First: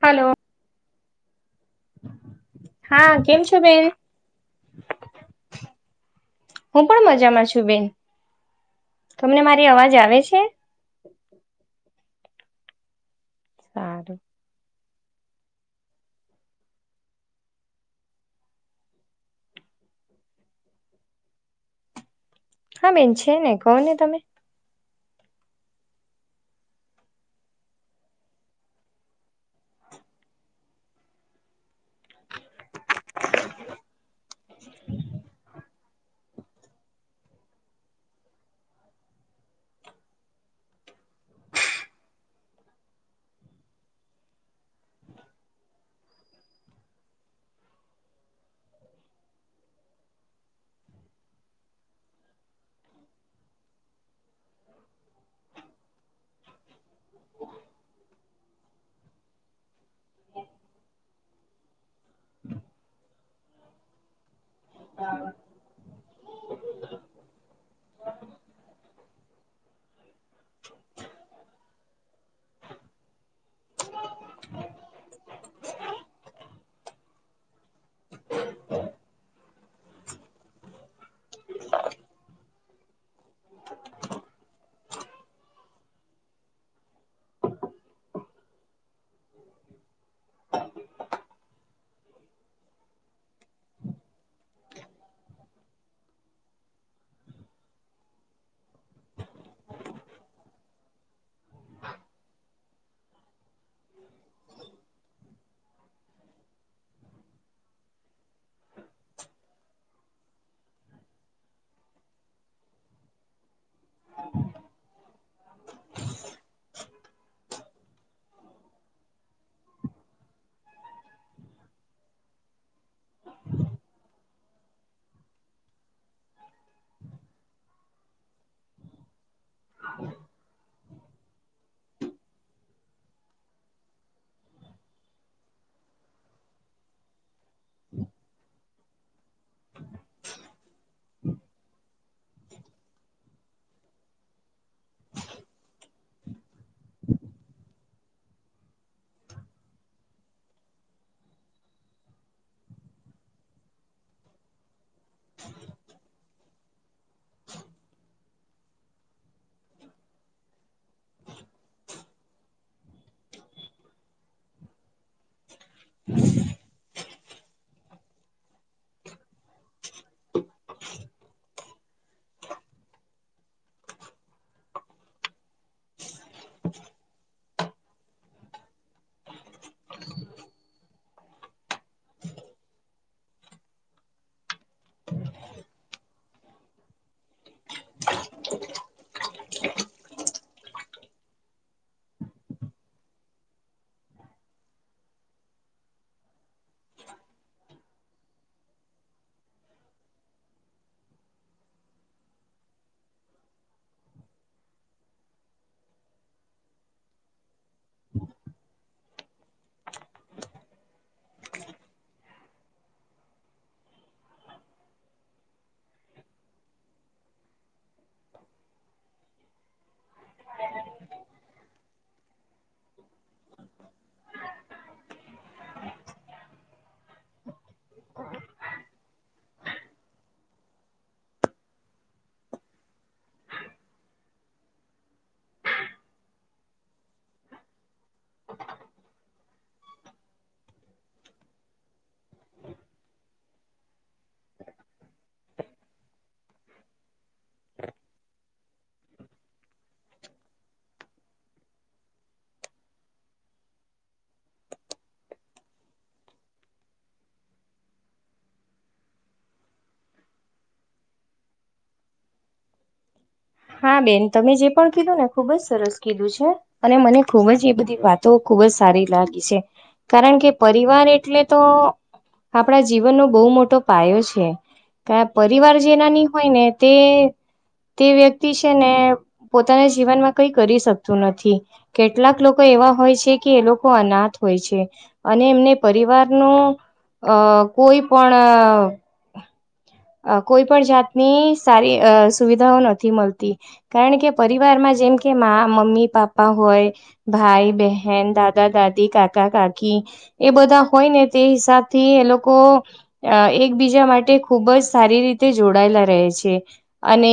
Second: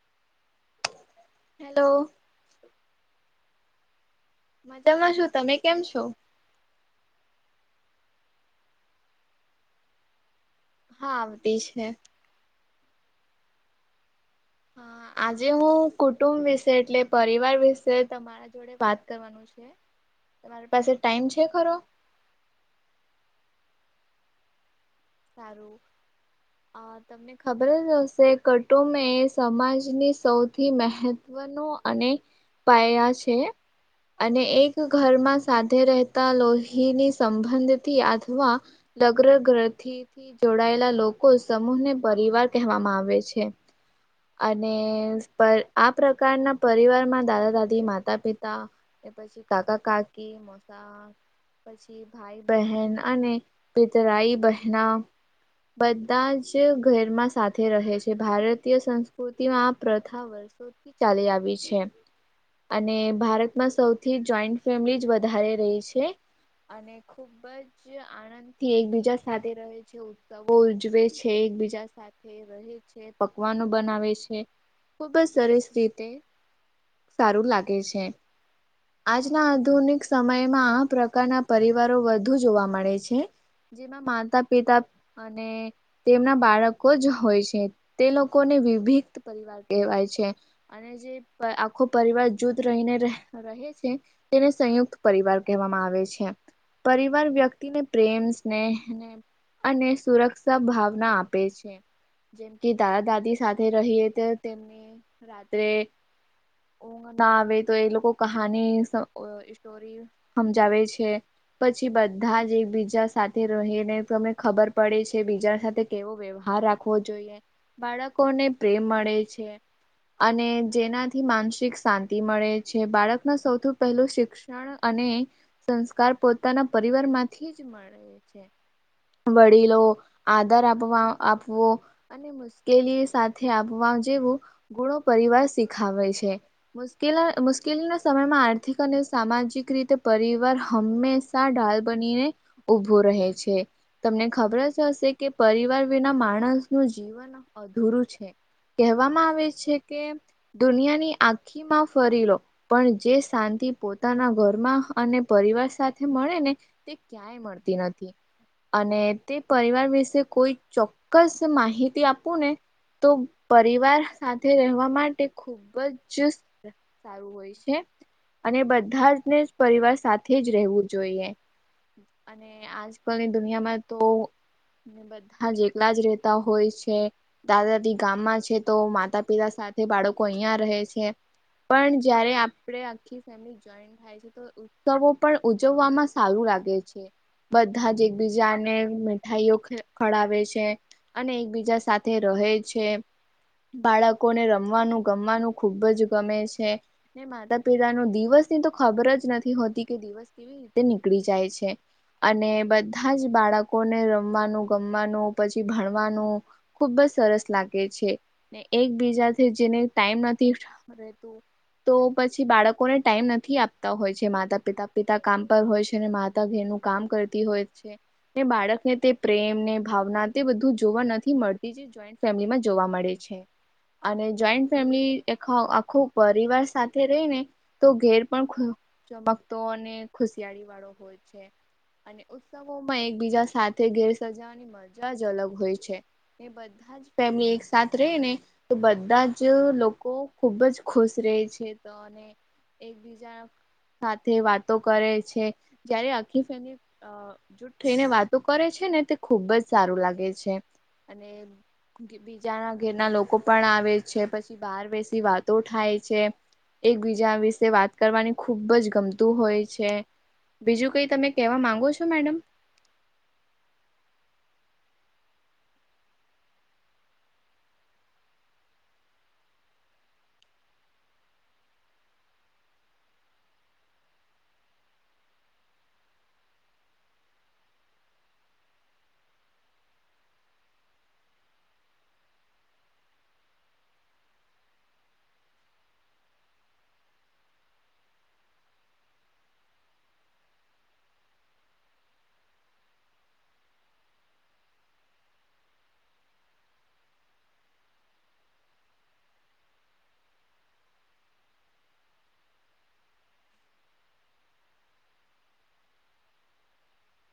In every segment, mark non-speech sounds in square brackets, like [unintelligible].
Hello hello હા કેમ છો બેન મજામાં શું તમે કેમ છો હું પણ મજામાં છું બેન તમને મારી અવાજ આવે છે હા બધી છે સાર આજે હું કુટુંબ વિશે એટલે પરિવાર વિશે તમારા જોડે વાત કરવાનું છે તમારી પાસે ટાઈમ છે ખરો હા બેન છે ને કહો ને તમે સારું અ તને ખબર જ હશે કુટુંબ એ સમાજની સૌથી મહત્વનું અને પાયા છે અને એક ઘરમાં સા રહેતા લોહીની સંબંધથી અથવા લગ થીથી જોડાયેલા લોકો સમૂહ ને પરિવાર કહેવામાં આવે છે અને આ પ્રકારના પરિવારમાં દાદા દાદી માતા પિતા અને પછી કાકા કાકી મસા પછી ભાઈ બહેન અને પિતરાઈ બહેના બધા જ ઘરમાં સાથે રહે છે ભારતીય સંસ્ સકૃતિમાં આ પ્રથા વર્ષોથી ચાલી આવી છે અને ભારતમાં સૌથી જોઈન્ટ ફેમિલી જ વધારે રહી છે અને ખુબ જ આનંદ થી એકબીજા સાથે રહે છે ઉત્સવો ઉજવે છે એકબીજા સાથે છે પકવાનો બનાવે છે ખુબ જ સરસ રીતે સારું લાગે છે આજના આધુનિક સમયમાં આ પ્રકારના પરિવારો વધુ જોવા મળે છે જેમાં માતા પિતા અને તેમના બાળકો જ હોય છે તે લોકોને વિભક્ત પરિવાર કહેવાય છે અને જે આખો પરિવાર જૂથ રહીને રહે છે તેને સંયુક્ત પરિવાર કહેવામાં આવે છે પરિવાર વ્યક્તિને પ્રેમ સ્નેહને અને સુરક્ષા ભાવના આપે છે જે કે દાદા દાદી સાથે રહીએ તો તેમને રાત્રે ઊ ના આવે તો એ લોકો કહાની સ્ટોરી સમજાવે છે પછી બધા જ એકબીજા સાથે રને તમને ખબર પડે છે બીજા સાથે કેવો વ્યવહાર રાખવો જોઈએ બાળકોને પ્રેમ મળે છે અને જેનાથી માનસિક શાંતિ મળે છે બાળકનું સૌથી પહેલું શિક્ષણ અને સંસ્કાર પોતાના પરિવાર માંથી જ મળે છે વડીલો આદર આપ આપવો અને કેલી સાથે આપવા જેવું ગુણો પરિવાર શીખાવે છે મુશ્કેિ મુ ઉશકેલીના સમયમાં આર્થિક અને સામાજિક રીતે પરિવાર હંમેશાાલ બનીને ઉભું રહે છે તમને ખબર જ હશે કે પરિવાર વિના માણસનુંું જીવન અધૂરું છે કહેવામાં આવે છે કે દુનિયાની આખી માં ફરી લો પણ જે શાંતિ પોતાના ઘરમાં અને પરિવાર સાથે મળે ને તે ક્યાંય મળતી નથી અને તે પરિવાર વિશે કોઈ ચોક્કસ માહિતી આપ આપને તો પરિવાર સાથે રહેવા માટે ખુબ જ સારું હોય છે અને બધા જને પરિવાર સાથે જ રહેવું જોઈએ અને આજકાલની દુનિયામાં તો બધા જેટલા જ રેતા હોય છે દાદા દાદી ગામમાં છે તો માતા પિતા સાથે બાળકો અહિયાં રહે છે પણ જયારે આપે આખી ફેમિલી જોઈન્ટ થાય છે તો ઉત્સવો પણ ઉજવવામાં સારું લાગે છે બધા જ એકબીજાને મીઠાઈઓ ખડાવે છે અને એકબીજા સાથે તે રહે છે બાળકોને રમવાનું ગમવાનું ખુબ જ ગમે છે ને માતા પિતા ન દિવસની તો ખબર જ નથી હોતી કે દિવસ કેવી રીતે નીકળી જાય છે અને બધા જ બાળકોને રમવાનું ગમવાનું પછી ભણવાનું ખુબ જ સરસ લાગે છે ને એકબીજા જેને ટાઈમ નથી તો તો પછી બાળકોને ટાઈમ નથી આપતા હોય છે માતા પિતા પિતા કામ પર હોય છે અનેને માતા ઘેરનું કામ કરતી હોય છે ને બાળકને તે પ્રેમ ને ભાવના તે બધું જોવા નથી મળતું બીજી જોઈન્ટ ફેમિલીમાં જોવા મળે છે. અને જોઈન્ટ ફેમિલી આખો પરિવાર સાથે રહી ને તો ઘેર પણ ચમકતો અને ખુશિયાળી વાળો હોય છે અને ઉત્સવો માં એકબીજા સાથે ઘેર સજાવાની મજા જ અલગ હોય છે એ બધા જ ફેમિલી એકસાથ રહે ને તો બધા જ લોકો ખુબ જ ખુશ રહે છે તો અને એકબીજા સાથે વાતો કરે છે જયારે આખીફ એની જૂટ થઈને વાતો કરે છે ને તે ખુબ જ સારું લાગે છે અને બીજાના ઘેરના લોકો પણ આવે છે પછી બહાર બેસી વાતો થાય છે. એકબીજા વિશે વાત કરવાની ખૂબ જ ગમતું હોય છે. બીજું કઈ તમે કહેવા માંગો છો મેડમ હા બેન તમે જે પણ કીધું ને ખુબજ સરસ કીધું છે. અને મને ખૂબ જ એ બધી વાતો ખુબ જ સારી લાગી છે. કારણ કે પરિવાર એટલે તો આપણા જીવનનો બહુ મોટો પાયો છે. પરિવાર જેનાની હોય ને તે તે વ્યક્તિ વ્યક્તિ છે ને પોતાના જીવનમાં કઈ કરી શકતું નથી. કેટલાક લોકો એવા હોય છે કે એ લોકો અનાથ હોય છે. અને એમને પરિવાર નુ અ કોઈ પણ અ કોઈ પણ જાતની સારી અ સુવિધાઓ નથી મળતી. તી કારણ કે પરિવારમાં જેમ કે મા મમ્મી પાપા હોય ભાઈ બહેન દાદા દાદી કાકા કાકી એ બધા હોય ને તે હિસાબથી એ લોકો અ એકબીજા માટે ખૂબ જ સારી રીતે જોડાયેલા રહે છે અને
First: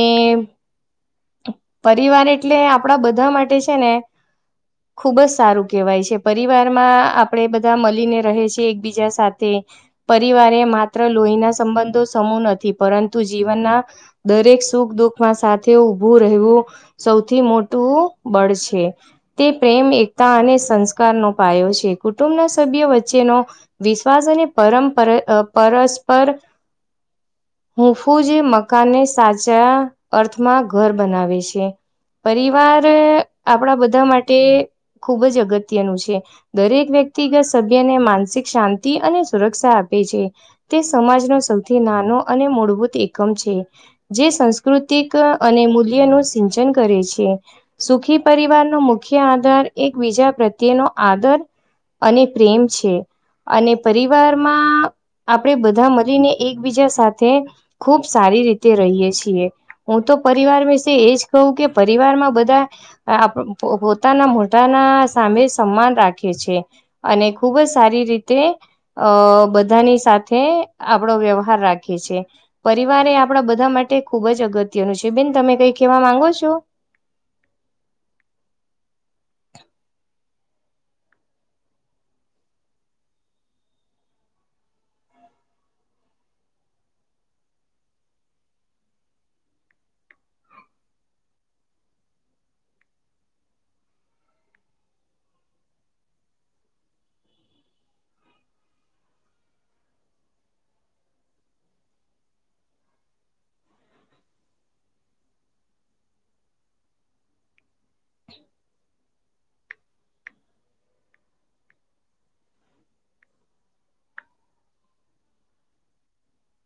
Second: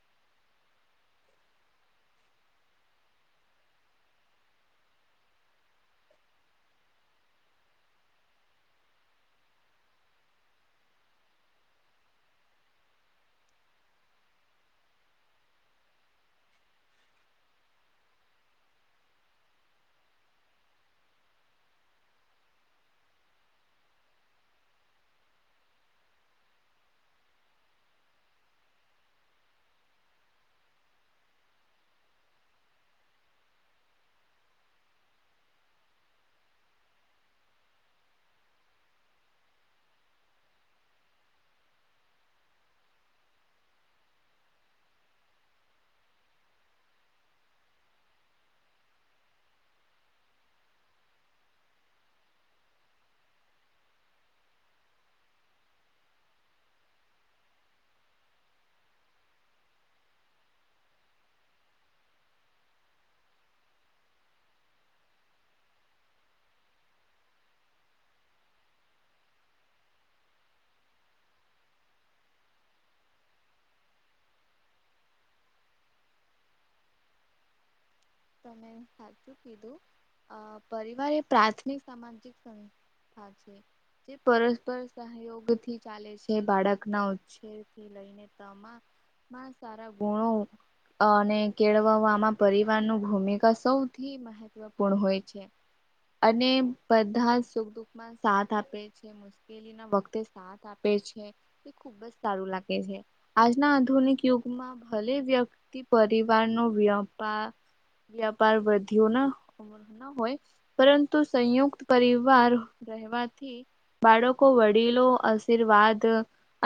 પરિવાર એટલે આપણા બધા માટે છે ને હ [unintelligible] ખૂબ જ સારું કહેવાય છે પરિવારમાં આપણે બધા મળીને રહે છ એકબીજા સાથે પરિવારે માત્ર લોહીના સંબંધો સમૂહ નથી પરંતુ જીવનના દરેક સુખ દુઃખમાં સાથ તે ઊભું રહેવું સૌથી મોટું બળ છે. તે પ્રેમ એકતા અને સંસ્કારનો પાયો છે કુટુંબના સભ્ય વચ્ચેનો વિશ્વાસ અને પરંપ પર અ પરસ્પર હુંફુ જે મકાને સાચા માં ઘર બનાવે છે પરિવાર આપણા બધા માટે ખુબ જ અગત્યનું છે. દરેક વ્યક્તિગત સભ્યને માનસિક શાંતિ અને સુરક્ષા આપે છે. તે સમાજનો સૌથી નાનો અને મૂળભૂત એકમ છે જે સંસ્કૃતિક અને મૂલ્ય નું સિંચન કરે છે. સુખી પરિવારનો મુખ્ય આધાર એક બીજા પ્રત્યેનો આદર અને પ્રેમ છે. અને પરિવારમાં આપણેે બધા મળીને એકબીજા સાથે ખૂબ સારી રીતે રહીયએ છીએ. હું તો પરિવાર વિશે એજ કહું કે પરિવાર માં બધા પોતાના મોઢાના સામે સમાન રાખે છે. અને ખુબ જ સારી રીતે અ બધાની સાથે આપડો વ્યવહાર રાખીએ છીએ. પરિવાર એ આપણા બધા માટે ખુબ જ અગત્યનું છે બેન તમે કઈ કેહેવા માંગો છો. તમે સાચું કીધું અ પરિવારે પ્રાથમિક સામાજિક સં જે પરસ્પર સહયોગ થી ચાલે છે બાળકના ઉછેર થી લઈને તમ સા ગુણો અને કેળવવામાં પરિવાર નો ભૂમિકા સૌથી મહત્વપૂર્ણ હોય છે. અને બધા સુખ દુઃખમાં સાથ આપે છે. મુશ્કેલી ના વખતે સાથ આપે છે તે ખુબ જ સારું લાગે છે. આજના આધુનિક યુગમાં ભલે વ્યક્તિ પરિવારનો વ્યાપાર વ્યાપાર વધ્યો ના હોય પરંતુ સંયુક્ત પરિવાર રહેવાથી બાળકો વડીલો આશીર્વાદ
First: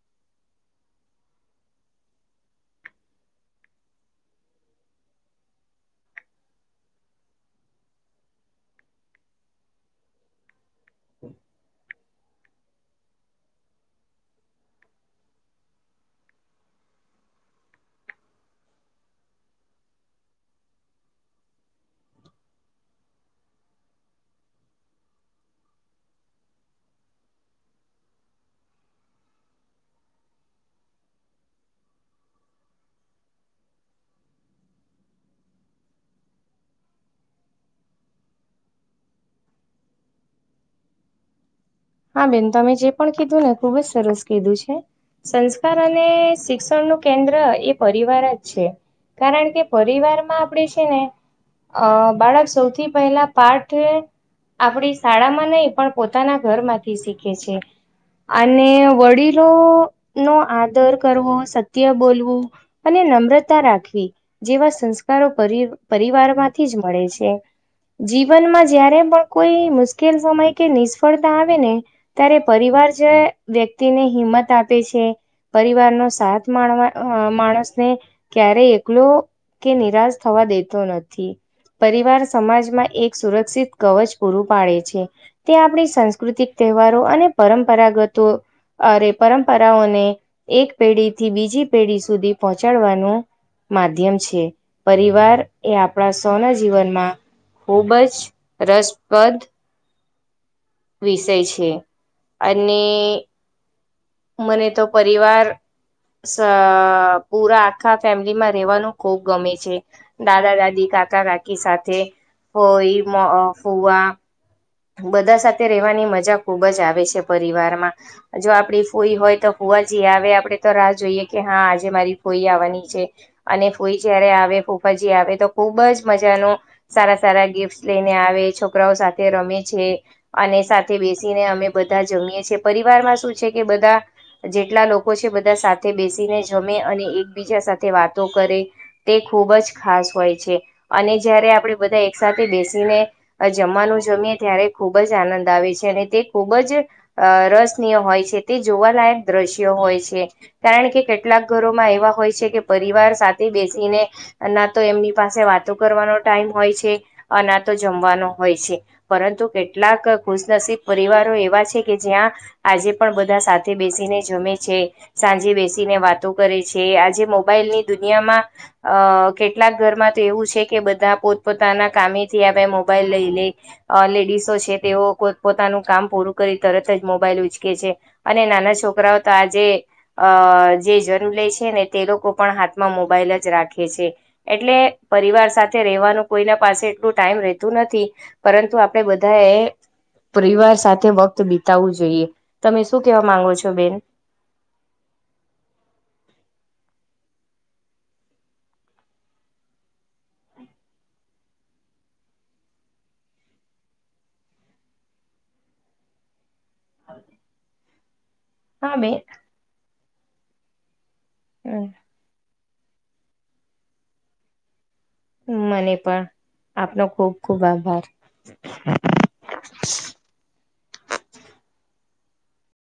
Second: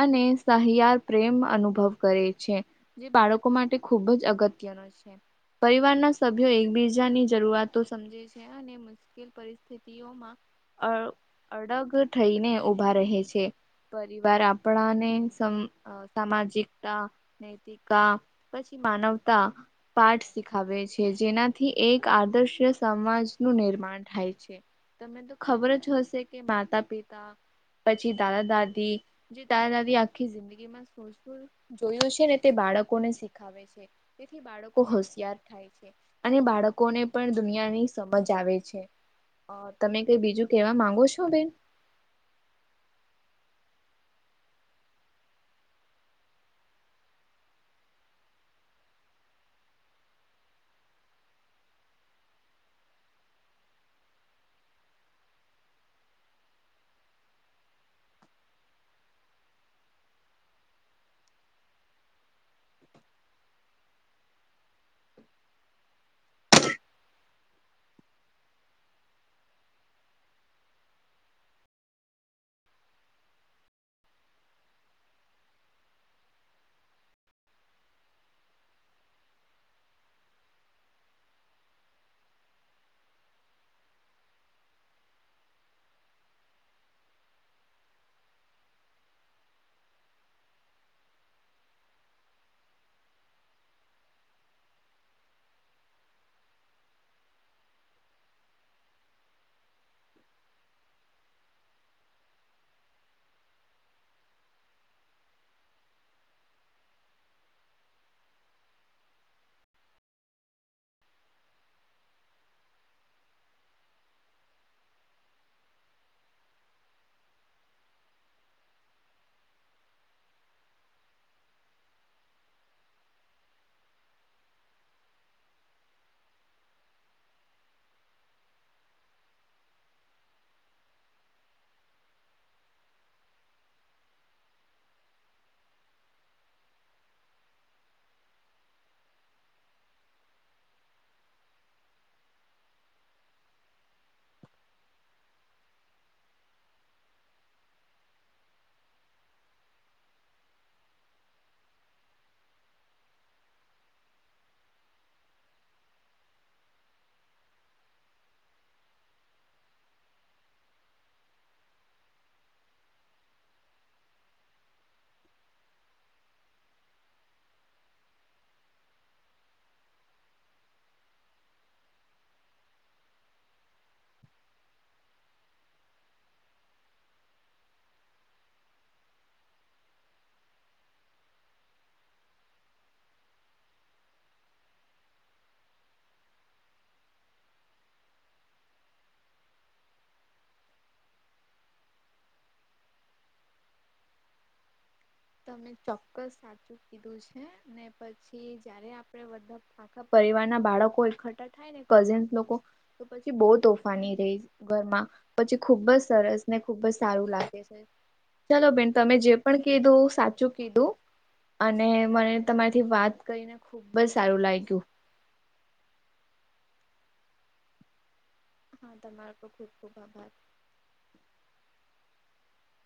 અને સહિયાર પ્રેમ અનુભવ કરે છે. જે બાળકો માટે ખુબ જ અગત્યનો છે પરિવારના સભ્યો એકબીજાની જરૂરતો સમજે છે અને મુશ્કેલ પરિસ્થિતિઓમાં અ અડાગઢ થઈને ઉભા રહે છે પરિવાર આપણાને સામાજિકતા ને પછી માનવતા પાઠ શીખાવે છે. જેનાથી એક આદર્શ સમાજનું નિર્માણ થાય છે. તને તો ખબર જ હશે કે માતા પિતા પછી દાદા દાદી જે દાદા દાદી આખી જિંદગીમાં વતુ જોયું છે ને તે બાળકોને શીખાવે છે તેથી બાળકો હોશિયાર થાય છે અને બાળકોને પણ દુનિયાની સમજ આવે છે અ તમે કઈ બીજું કેવા માંગો છો બેન? હા બેન તમે જે પણ કીધું ને ખુબ જ સરસ કીધું છે સંસ્કાર અને શિક્ષણ નું કેન્દ્ર એ પરિવાર જ છે કારણ કે પરિવાર માં આપણે છે ને અ બાળક સૌથી પહેલા પાઠ આપણી શાળામાં નહી પણ પોતાના ઘર માંથી શીખે છે અને વડીલો નો આદર કરવો સત્ય બોલવું અને નમ્રતા રાખવી. જેવા સંસ્કારો પર પરિવારમાંથી જ મળે છે. જીવનમાં જયારે પણ કોઈ મુશ્કેલ સમય કે નિષ્ફળતા આવે ને. ત્યારે પરિવાર જે વ્યક્તિને હિંમત આપે છે પરિવાર નો સાત માણ માણસને ક્યારે એકલો કે નિરાશ થવા દેતો નથી પરિવાર સમાજમાં એક સુરક્ષિત કવચ પૂરું પાડે છે તે આપણી સાંસ્કૃતિક તહેવારો અને પરંપરાગતો અરે પરંપરાઓને એક પેઢી થી બીજી પેઢી સુધી પહોંચાડવાનું માધ્યમ છે પરિવાર એ આપણા સૌના જીવનમાં ખૂબ જ રસપ્રદ વિષય છે અને મને તો પરિવાર અ પૂરા આખા ફેમિલી માં રેવાનું ખૂબ ગમે છે. દાદા દાદી કાકા કાકી સાથે ફઈ ફુવા બધા સાથે રહેવાની મજા ખુબ જ આવે છે પરિવારમાં જો આપણી ફૂઈ હોય તો ફૂવા જ આવે આપડણે તો રાહ જોઈએ કે હા આજે મારી ફૂઈ આવવાની છે. અને ફૂઈ જયારે આવે ફૂફાજી આવે તો ખૂબ જ મજાનો સારા સારા ગિફ્ટ લઈને આવે છોકરાઓ સાથે રમે છે અને સાથે બેસીને અમે બધા જમીએ છીએ પરિવારમાં શું છે કે બધા જેટલા લોકો છે બધા સાથે બેસીને જમે અને એકબીજા સાથે વાતો કરે તે ખૂબ જ ખાસ હોય છે અને જ્યારે આપણે બધા એક સાથેથે બેસીને જમવાનું જમીએ ત્યારે ખૂબ જ આનંદ આવે છે અને તે ખૂબ જ અ રસનીય હોય છે તે જોવાલાયક દ્રશ્યો હોય છે કારણ કે કેટલાક ઘરોમાં એવા હોય છે કે પરિવાર સાથે બેસીને ના તો એમની પાસે વાતો કરવાનો ટાઈમ હોય છે ના તો જમવાનો હોય છે પરંતુ કેટલાક ખુશનસીબ પરિવારો એવા છે કે જ્યાં આજે પણ બધા સાથે બેસીને જમે છે સાંજે બેસીને વાતો કરે છે આજે મોબાઈલની દુનિયામાં અ કેટલાક ઘરમાં તો એવું છે કે બધા પોતપોતાના કામેથી આ ભાઈ મોબાઈલ લઈ લે અ લેડસો છે તેઓ પોતાનું કામ પૂરું કરી તરત જ મોબાઈલ ઉચકે છે અને નાના છોકરાઓ તો આજે અ જે જન્મ લે છે ને તે લોકો પણ હાથમાં મોબાઈલ જ રાખે છે એટલે પરિવાર સાથે રહેવાનું કોઈના પાસે એટલું ટાઈમ રહેતું નથી પરંતુ આપડે બધા એ પરિવાર સાથે વક્ત બીતાવવું જોઈએ તમે શું કેવા માંગો છો બેન તમે ચોક્કસ સાચું કીધું છે ને પછી જયારે આપડ બધ આખા પરિવાર ના બાળકો એકઠા થાય ને કઝિન લોકો તો પછી બહુ તોફાની રહીશ ઘરમાં પછી ખુબ જ સરસ ને ખુબ જ સારું લાગે છે ચાલો બેન હમ તમે જે પણ કીધો સાચું કીધું અને મને તમારીથી વાત કરીને ખુબ જ સારું લાગ્યું મને પણ આપનો ખુબ ખુબ આભાર હા તમારો ખ ખૂબ ખૂબ આભાર